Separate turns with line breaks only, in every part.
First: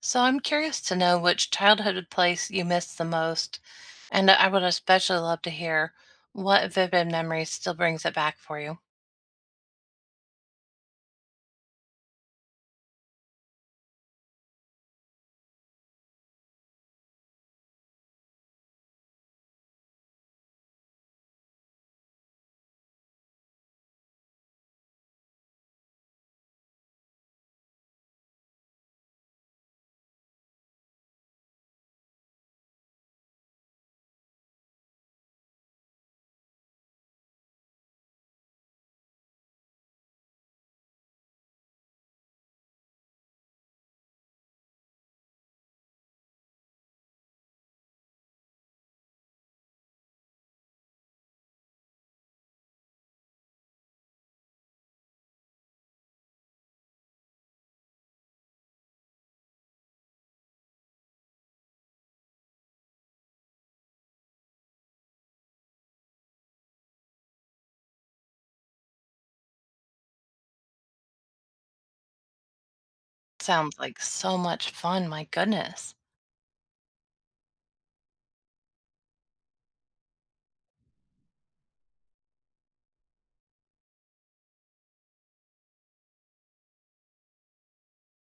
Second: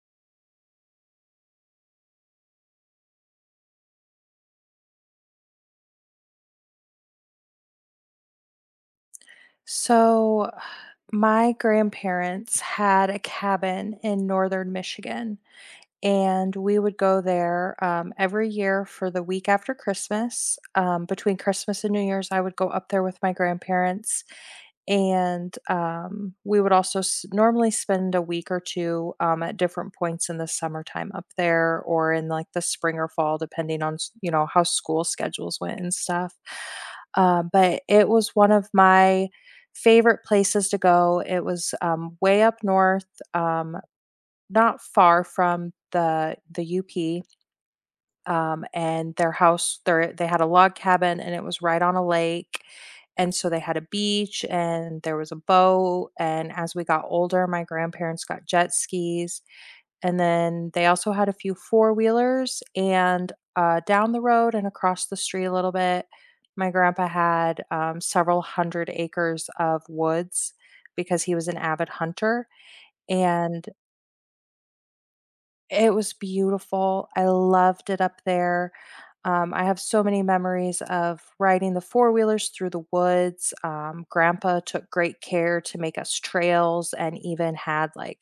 So I'm curious to know which childhood place you miss the most, and I would especially love to hear what vivid memory still brings it back for you.
So, my grandparents had a cabin in northern Michigan, and we would go there every year for the week after Christmas. Between Christmas and New Year's, I would go up there with my grandparents, and we would also normally spend a week or two at different points in the summertime up there, or in like the spring or fall, depending on you know how school schedules went and stuff. But it was one of my favorite places to go. It was way up north. Um, Not far from the UP, and their house their they had a log cabin and it was right on a lake, and so they had a beach and there was a boat, and as we got older, my grandparents got jet skis, and then they also had a few four-wheelers, and, down the road and across the street a little bit, my grandpa had, several hundred acres of woods because he was an avid hunter, and
Sounds like so much fun, my
it
goodness.
was beautiful. I loved it up there. I have so many memories of riding the four wheelers through the woods. Grandpa took great care to make us trails and even had like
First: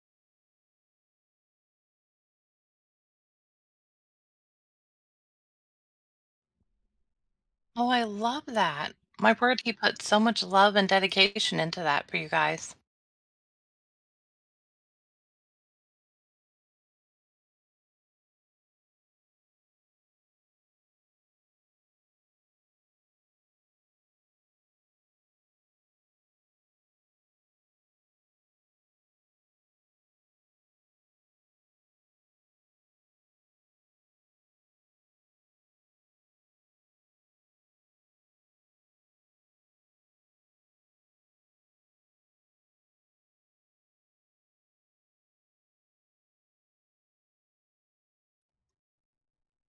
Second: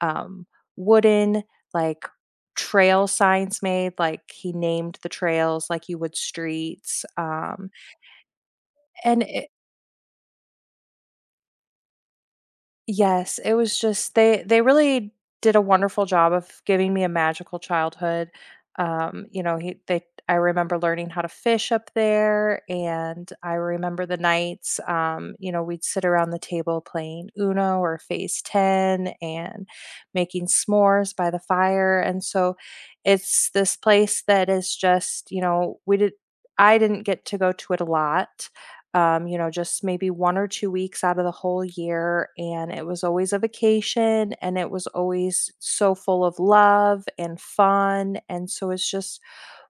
um, wooden, like trail signs made like he named the trails like you would streets
Oh, I love that.
and
My word, he put so much love and dedication into that for you guys.
yes, it was just they really did a wonderful job of giving me a magical childhood. You know, he they I remember learning how to fish up there and I remember the nights you know, we'd sit around the table playing Uno or Phase 10 and making s'mores by the fire. And so it's this place that is just, you know, we did I didn't get to go to it a lot you know, just maybe 1 or 2 weeks out of the whole year. And it was always a vacation and it was always so full of love and fun. And so it's just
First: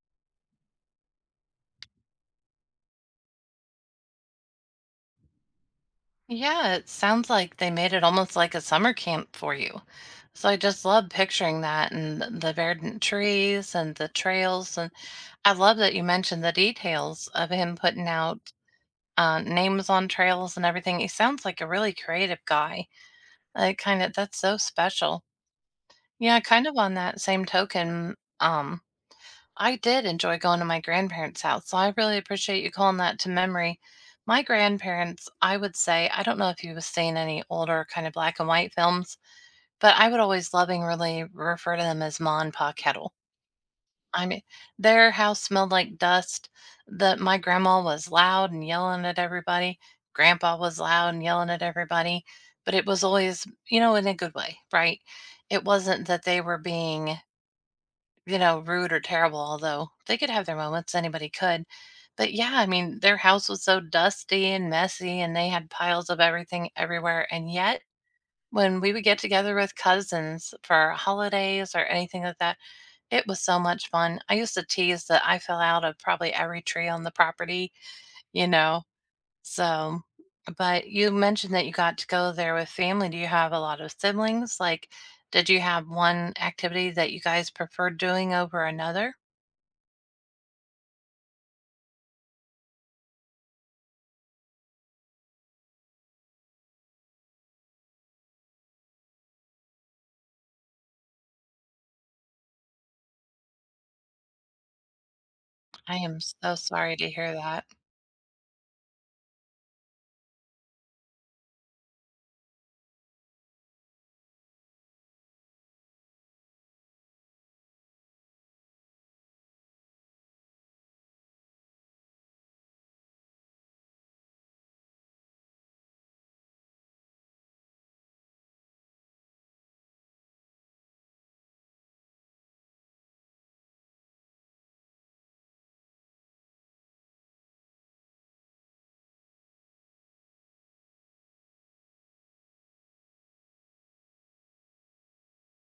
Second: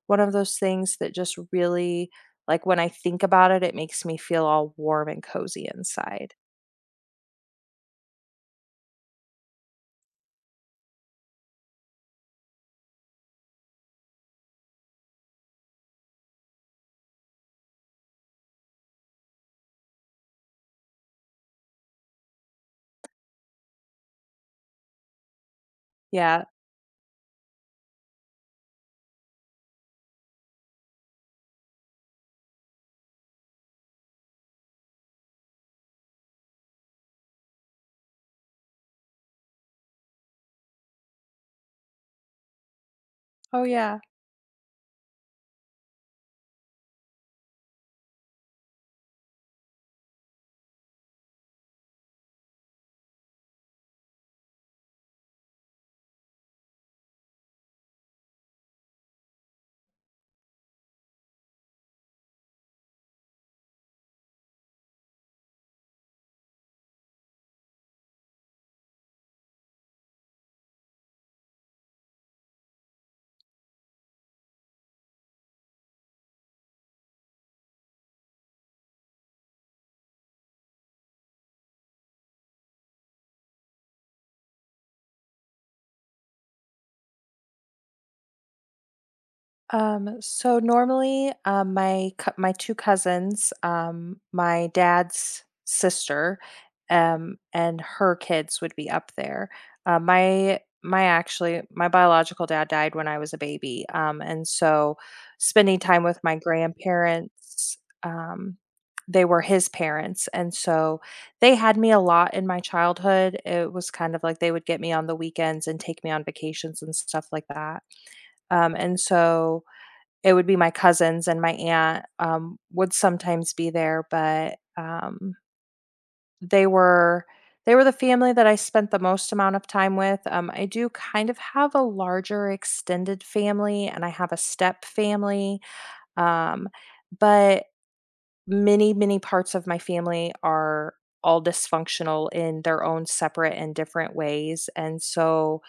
one of those things that just really, like, when I think about it, it makes me feel all warm and cozy inside.
Yeah, it sounds like they made it almost like a summer camp for you. So I just love picturing that and the verdant trees and the trails, and I love that you mentioned the details of him putting out names on trails and everything. He sounds like a really creative guy. Like, kind of, that's so special. Yeah,
Yeah.
kind of on that same token, um, I did enjoy going to my grandparents' house, so I really appreciate you calling that to memory. My grandparents, I would say, I don't know if you've seen any older kind of black and white films, but I would always lovingly refer to them as Ma and Pa Kettle.
Oh, yeah.
I mean, their house smelled like dust. The My grandma was loud and yelling at everybody. Grandpa was loud and yelling at everybody, but it was always, in a good way, right? It wasn't that they were being, rude or terrible, although they could have their moments, anybody could. But yeah, I mean, their house was so dusty and messy and they had piles of everything everywhere. And yet, when we would get together with cousins for holidays or anything like that, it was so much fun. I used to tease that I fell out of probably every tree on the property, you know, so, but you mentioned that you got to go there with family. Do you have a lot of siblings? Like, did you have one activity that you guys preferred doing over another?
So normally, my 2 cousins, my dad's sister, and her kids would be up there. My my actually my biological dad died when I was a baby, and so spending
I
time with
am
my
so sorry to hear that.
grandparents, um, they were his parents, and so they had me a lot in my childhood. It was kind of like they would get me on the weekends and take me on vacations and stuff like that. And so it would be my cousins and my aunt, would sometimes be there, but, they were they were the family that I spent the most amount of time with, I do kind of have a larger extended family, and I have a step family, um, but many, many parts of my family are all dysfunctional in their own separate and different ways, and so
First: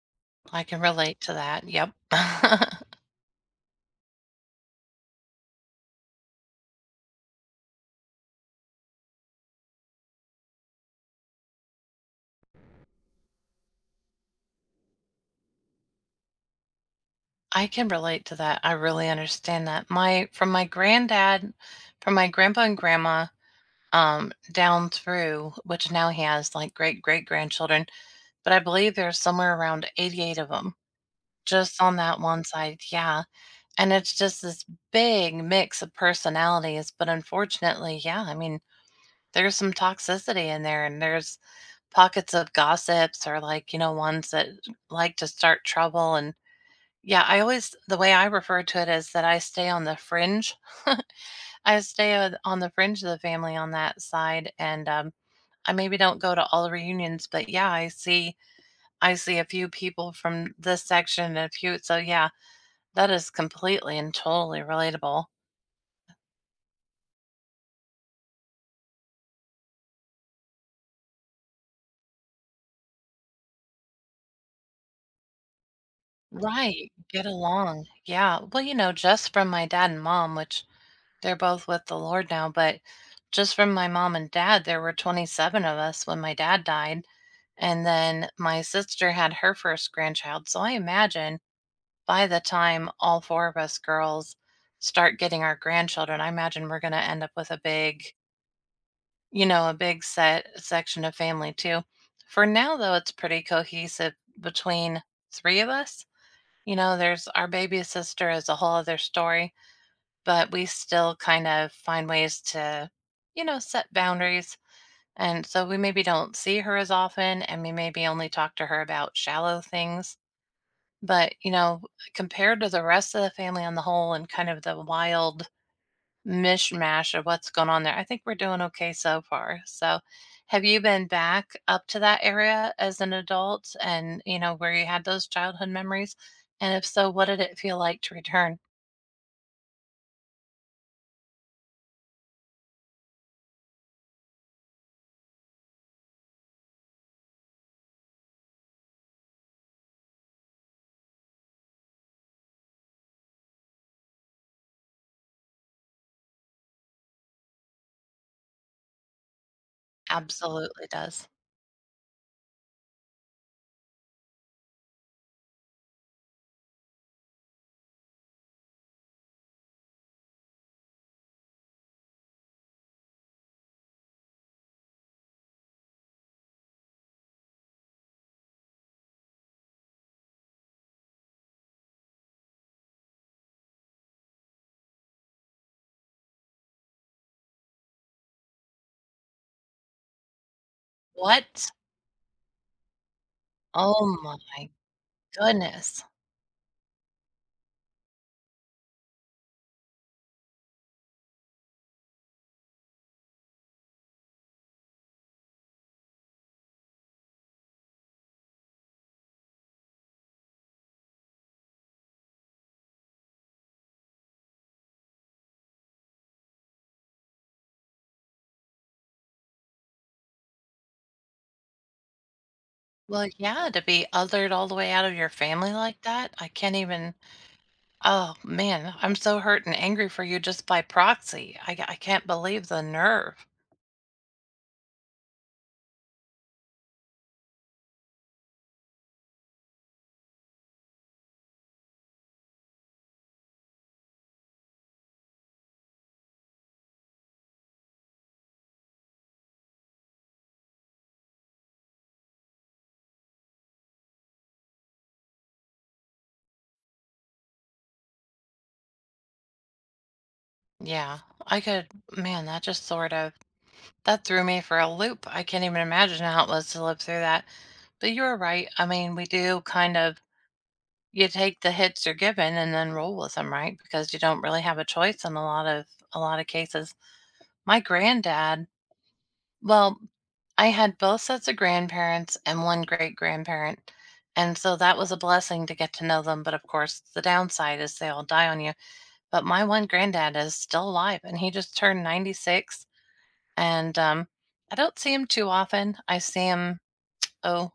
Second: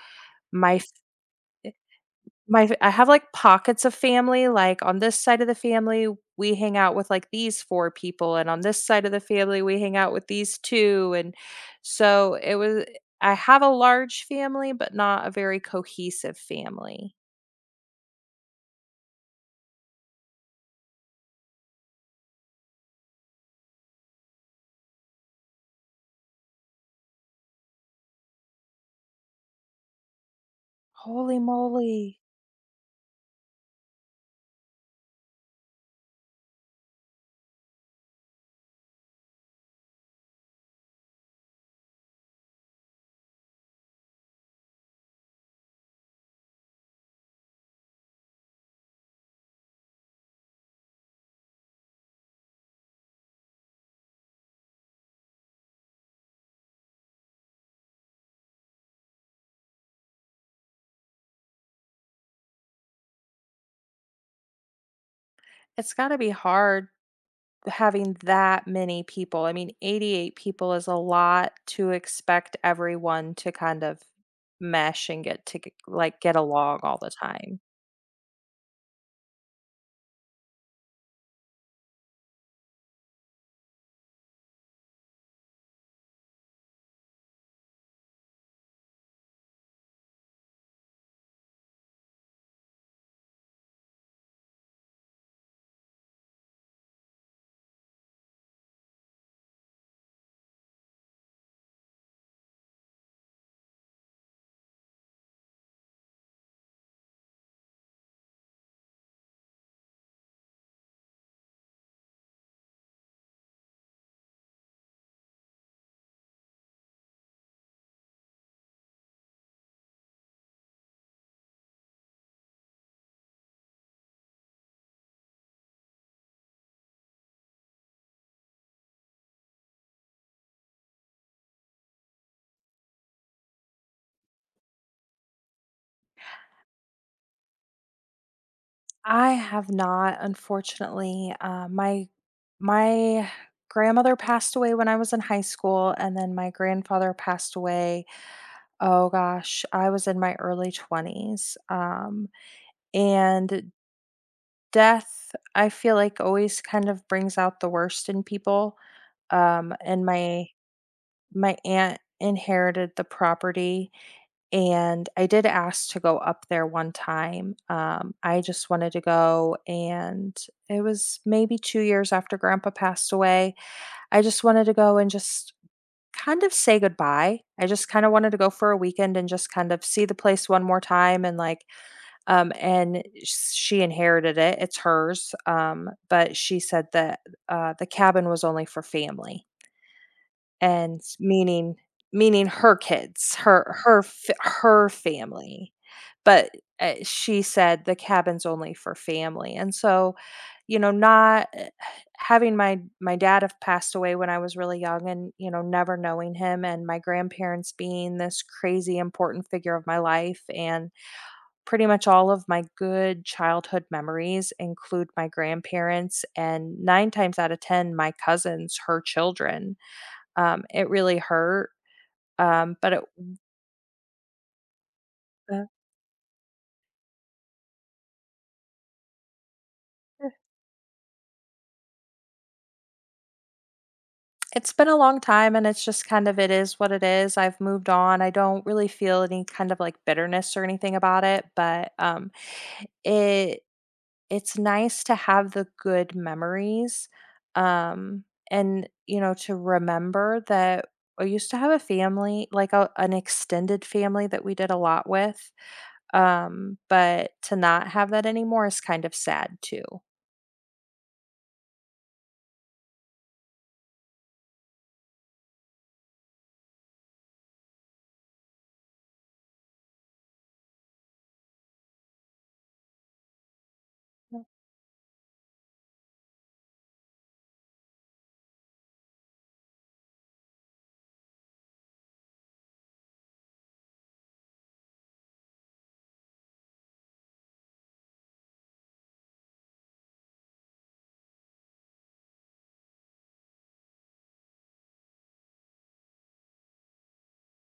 I
my
can relate to that. Yep.
My
I
f I have, like, pockets of family, like, on this side of the family, we hang out with, like, these 4 people, and on this side of the family, we hang out with these 2, and so it was I have a large family, but not a very cohesive family.
can relate to that. I really understand that. My From my granddad, from my grandpa and grandma, down through, which now he has like great great grandchildren, but I believe there's somewhere around 88 of them
Holy
just on
moly.
that one side. Yeah. And it's just this big mix of personalities. But unfortunately, yeah, I mean, there's some toxicity in there and there's pockets of gossips, or like, you know, ones that like to start trouble. And yeah, I always, the way I refer to it is that I stay on the fringe. I stay on the fringe of the family on that side. And, I maybe don't go to all the reunions, but yeah, I see a few people from this section and a few, so yeah, that is completely and totally relatable.
It's gotta be hard having that many people. I mean, 88 people is a lot to expect everyone to kind of mesh and get to g like, get along
Right.
all the
Get
time.
along. Yeah. Well, you know, just from my dad and mom, which they're both with the Lord now, but just from my mom and dad, there were 27 of us when my dad died. And then my sister had her first grandchild. So I imagine by the time all four of us girls start getting our grandchildren, I imagine we're going to end up with a big, you know, a big set section of family too. For now, though, it's pretty cohesive between three of us. You know, there's, our baby sister is a whole other story, but we still kind of find ways to, you know, set boundaries. And so we maybe don't see her as often, and we maybe only talk to her about shallow things, but, you know, compared to the rest of the family on the whole, and kind of the wild mishmash of what's going on there, I think we're doing okay so far. So, have you been back up to that area as an adult, and, you know, where you had those childhood memories? And if so, what did it feel like to return?
I have not, unfortunately. My grandmother passed away when I was in high school, and then my grandfather passed away. Oh gosh, I was in my early 20s. And death, I feel like, always kind of brings out the worst in people. And my
Absolutely does.
my aunt inherited the property and I did ask to go up there one time. I just wanted to go, and it was maybe 2 years after grandpa passed away. I just wanted to go and just kind of say goodbye. I just kinda wanted to go for a weekend and just kind of see the place one more time and, like, and sh she inherited it, it's hers, but she said that, the cabin was only for family. And
What?
meaning her kids,
Oh my
her family,
goodness.
but, she said the cabin's only for family, and so, you know, not eh, having my dad have passed away when I was really young and, you know, never knowing him and my grandparents being this crazy important figure of my life, and pretty much all of my good childhood memories include my grandparents and 9 times out of 10, my cousins, her children. It really hurt, but it
Well, yeah, to be othered all the way out of your
Uh,
family like that, I can't even. Oh, man, I'm so hurt and angry for
eh.
you just by proxy. I can't believe the nerve.
it's been a long time and it's just kind of it is what it is. I've moved on. I don't really feel any kind of like bitterness or anything about it, but it it's nice to have the good memories. Um and you know to remember that I used to have a family, like a, an extended family that we did a lot with. But to not have that anymore is kind of sad too.
Yeah, I could, man, that just sort of, that threw me for a loop. I can't even imagine how it was to live through that. But you're right. I mean, we do kind of, you take the hits you're given and then roll with them, right? Because you don't really have a choice in a lot of cases. My granddad Well, I had both sets of grandparents and one great grandparent. And so that was a blessing to get to know them. But of course, the downside is they all die on you. But my one granddad is still alive and he just turned 96. And I don't see him too often. I see him, oh,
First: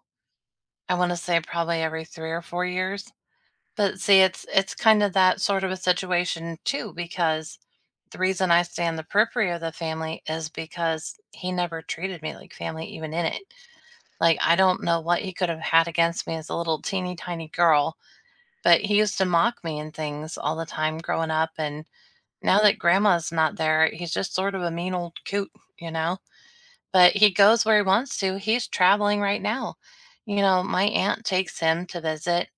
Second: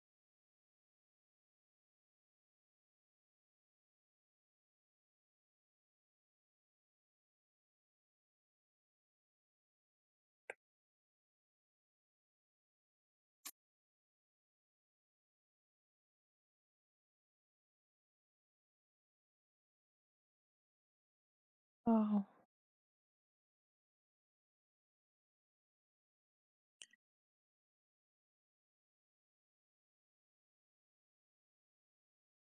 I want to say probably every 3 or 4 years. But see, it's kind of that sort of a situation too, because the reason I stay on the periphery of the family is because he never treated me like family, even in it. Like, I don't know what he could have had against me as a little teeny tiny girl, but he used to mock me and things all the time growing up. And
Oh.
now that grandma's not there, he's just sort of a mean old coot, you know? But he goes where he wants to. He's traveling right now. You know, my aunt takes him to visit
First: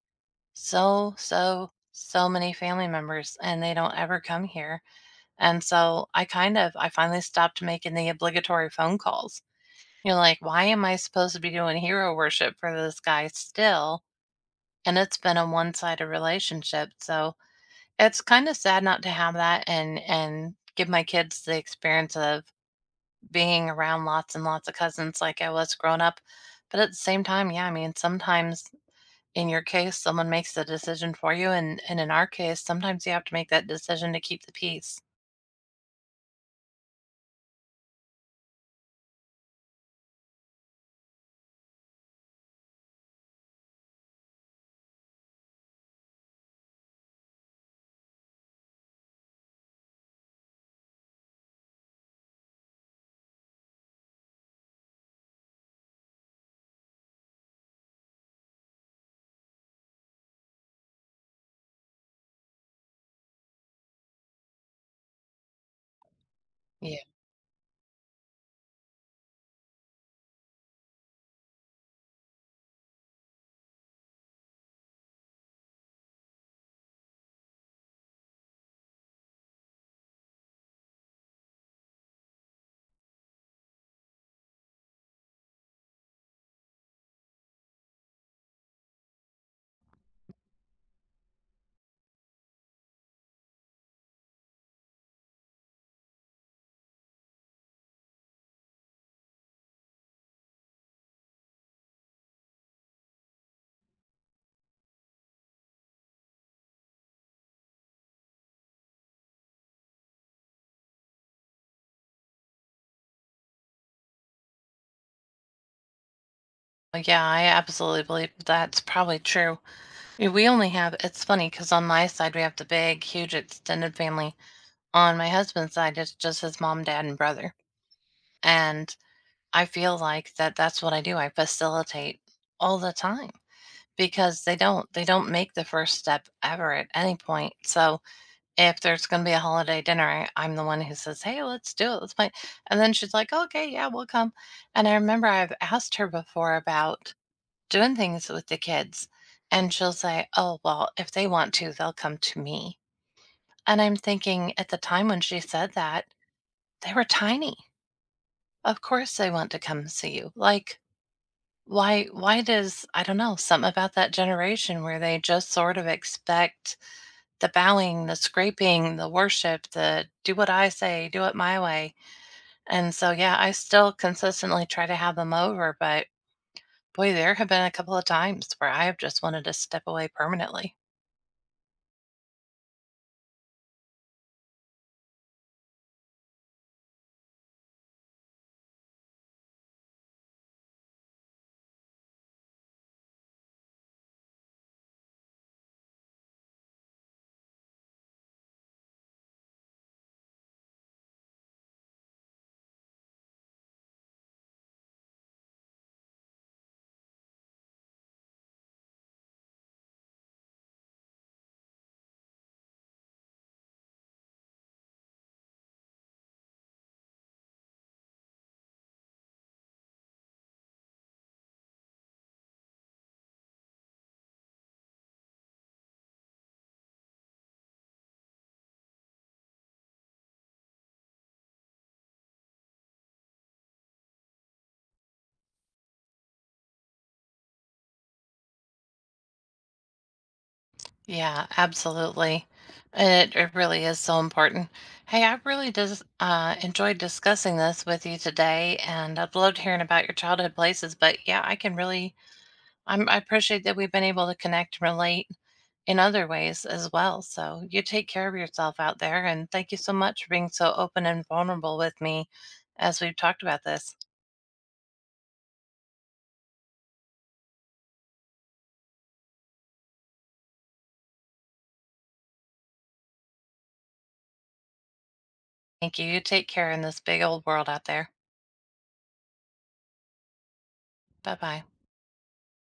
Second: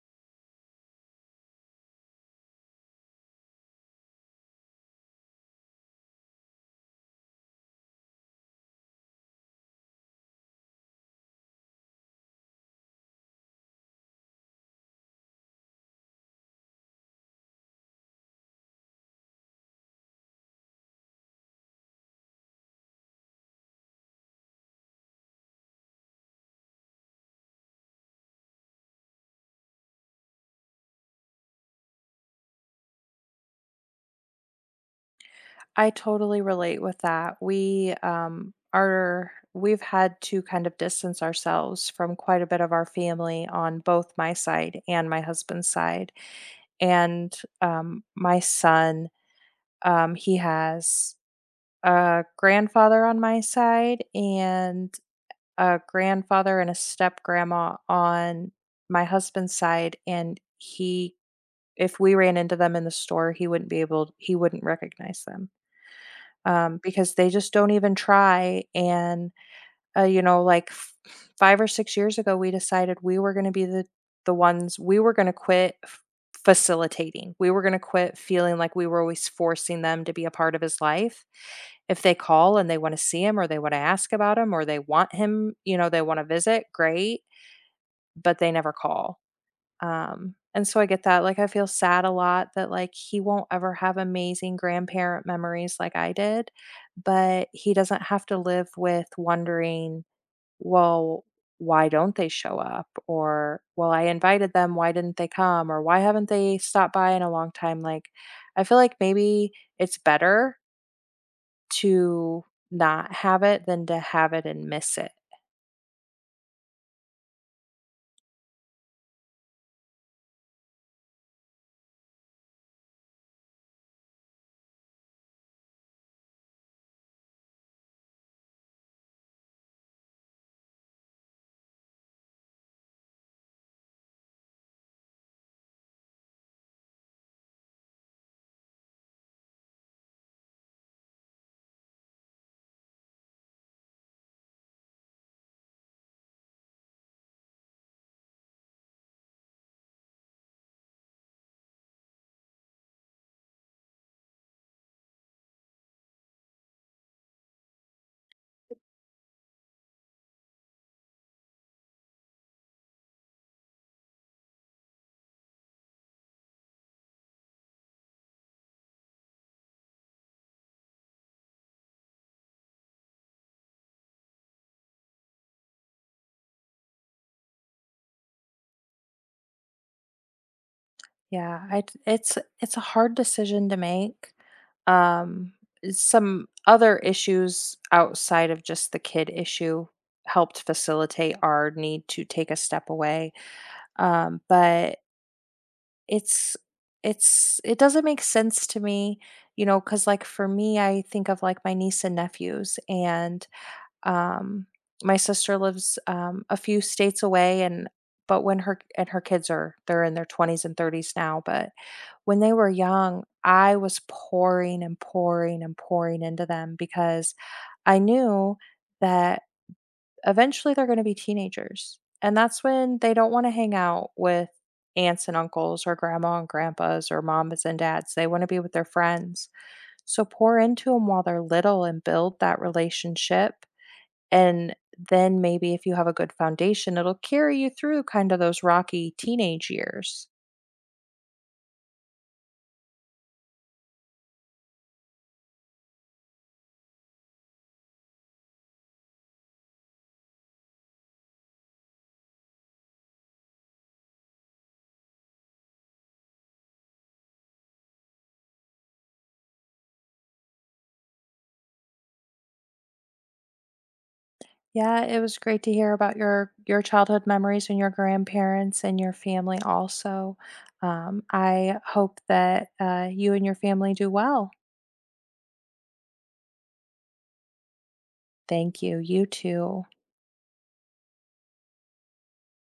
so, so, so many family members, and they don't ever come here. And so I kind of, I finally stopped making the obligatory phone calls. You're like, why am I supposed to be doing hero worship for this guy still? And it's been a one-sided relationship. So it's kind of sad not to have that and give my kids the experience of being around lots and lots of cousins like I was growing up. But at the same time, yeah, I mean, sometimes in your case, someone makes the decision for you, and in our case, sometimes you have to make that decision to keep the peace.
I totally relate with that. We've had to kind of distance ourselves from quite a bit of our family on both my side and my husband's side. And my son, he has a grandfather on my side and a grandfather and a step grandma on my husband's side and he if we ran into them in the store, he wouldn't recognize them
Yeah,
because they just don't even try. And you know, like 5 or 6 years ago, we decided we were going to be the ones we were going to quit facilitating. We were going to quit feeling like we were always forcing them to be a part of his life. If they call and they want to see him, or they want to ask about him, or they want him, you know, they want to visit, great. But they never call. And so I get that, like, I feel sad a lot that, like, he won't ever have amazing grandparent memories like I did, but he doesn't have to live with wondering, "Well, why don't they show up?" or, "Well, I invited them, why didn't they come?" or, "Why haven't they stopped by in a long time?" Like, I feel like maybe it's better to not have it than to have it and miss it.
yeah, I absolutely believe that's probably true. Yeah, we only have, it's funny because on my side, we have the big, huge extended family. On my husband's side, it's just his mom, dad, and brother. And I feel like that that's what I do. I facilitate all the time because they don't make the first step ever at any point, so if there's going to be a holiday dinner, I, I'm the one who says, hey, let's do it, let's play, and then she's like, okay, yeah, we'll come. And I remember I've asked her before about doing things with the kids. And she'll say, oh, well, if they want to, they'll come to me. And I'm thinking, at the time when she said that, they were tiny. Of course they want to come see you. Like, why does, I don't know, something about that generation where they just sort of expect the bowing, the scraping, the worship, the do what I say, do it my way. And so yeah, I still consistently try to have them over, but boy, there have been a couple of times where I have just wanted to step away permanently.
Yeah, I d it's a hard decision to make. Um, some other issues outside of just the kid issue helped facilitate our need to take a step away. But it's it's it doesn't make sense to me, you know, because like, for me, I think of, like, my niece and nephews, and, um, my sister lives, a few states away, and but when her and her kids are they're in their 20s and 30s now, but when they were young, I was pouring and pouring and pouring into them because I knew that eventually they're going to be teenagers. And that's when they don't want to hang out with aunts and uncles or grandma and grandpas or mamas and dads. They want to be with their friends. So pour into them while they're little and build that relationship. And then maybe if you have a good foundation, it'll carry you through kind of those rocky teenage years.
Yeah, absolutely. And it really is so important. Hey, I really just enjoyed discussing this with you today, and I've loved hearing about your childhood places. But yeah, I can really, I'm, I appreciate that we've been able to connect and relate in other ways as well. So you take care of yourself out there, and thank you so much for being so open and vulnerable with me as we've talked about this.
Yeah, it was great to hear about your childhood memories and your grandparents and your family also. I hope that you and your family do well.
Thank you. You take care in this big old world out there.
Thank you. You too.
Bye bye.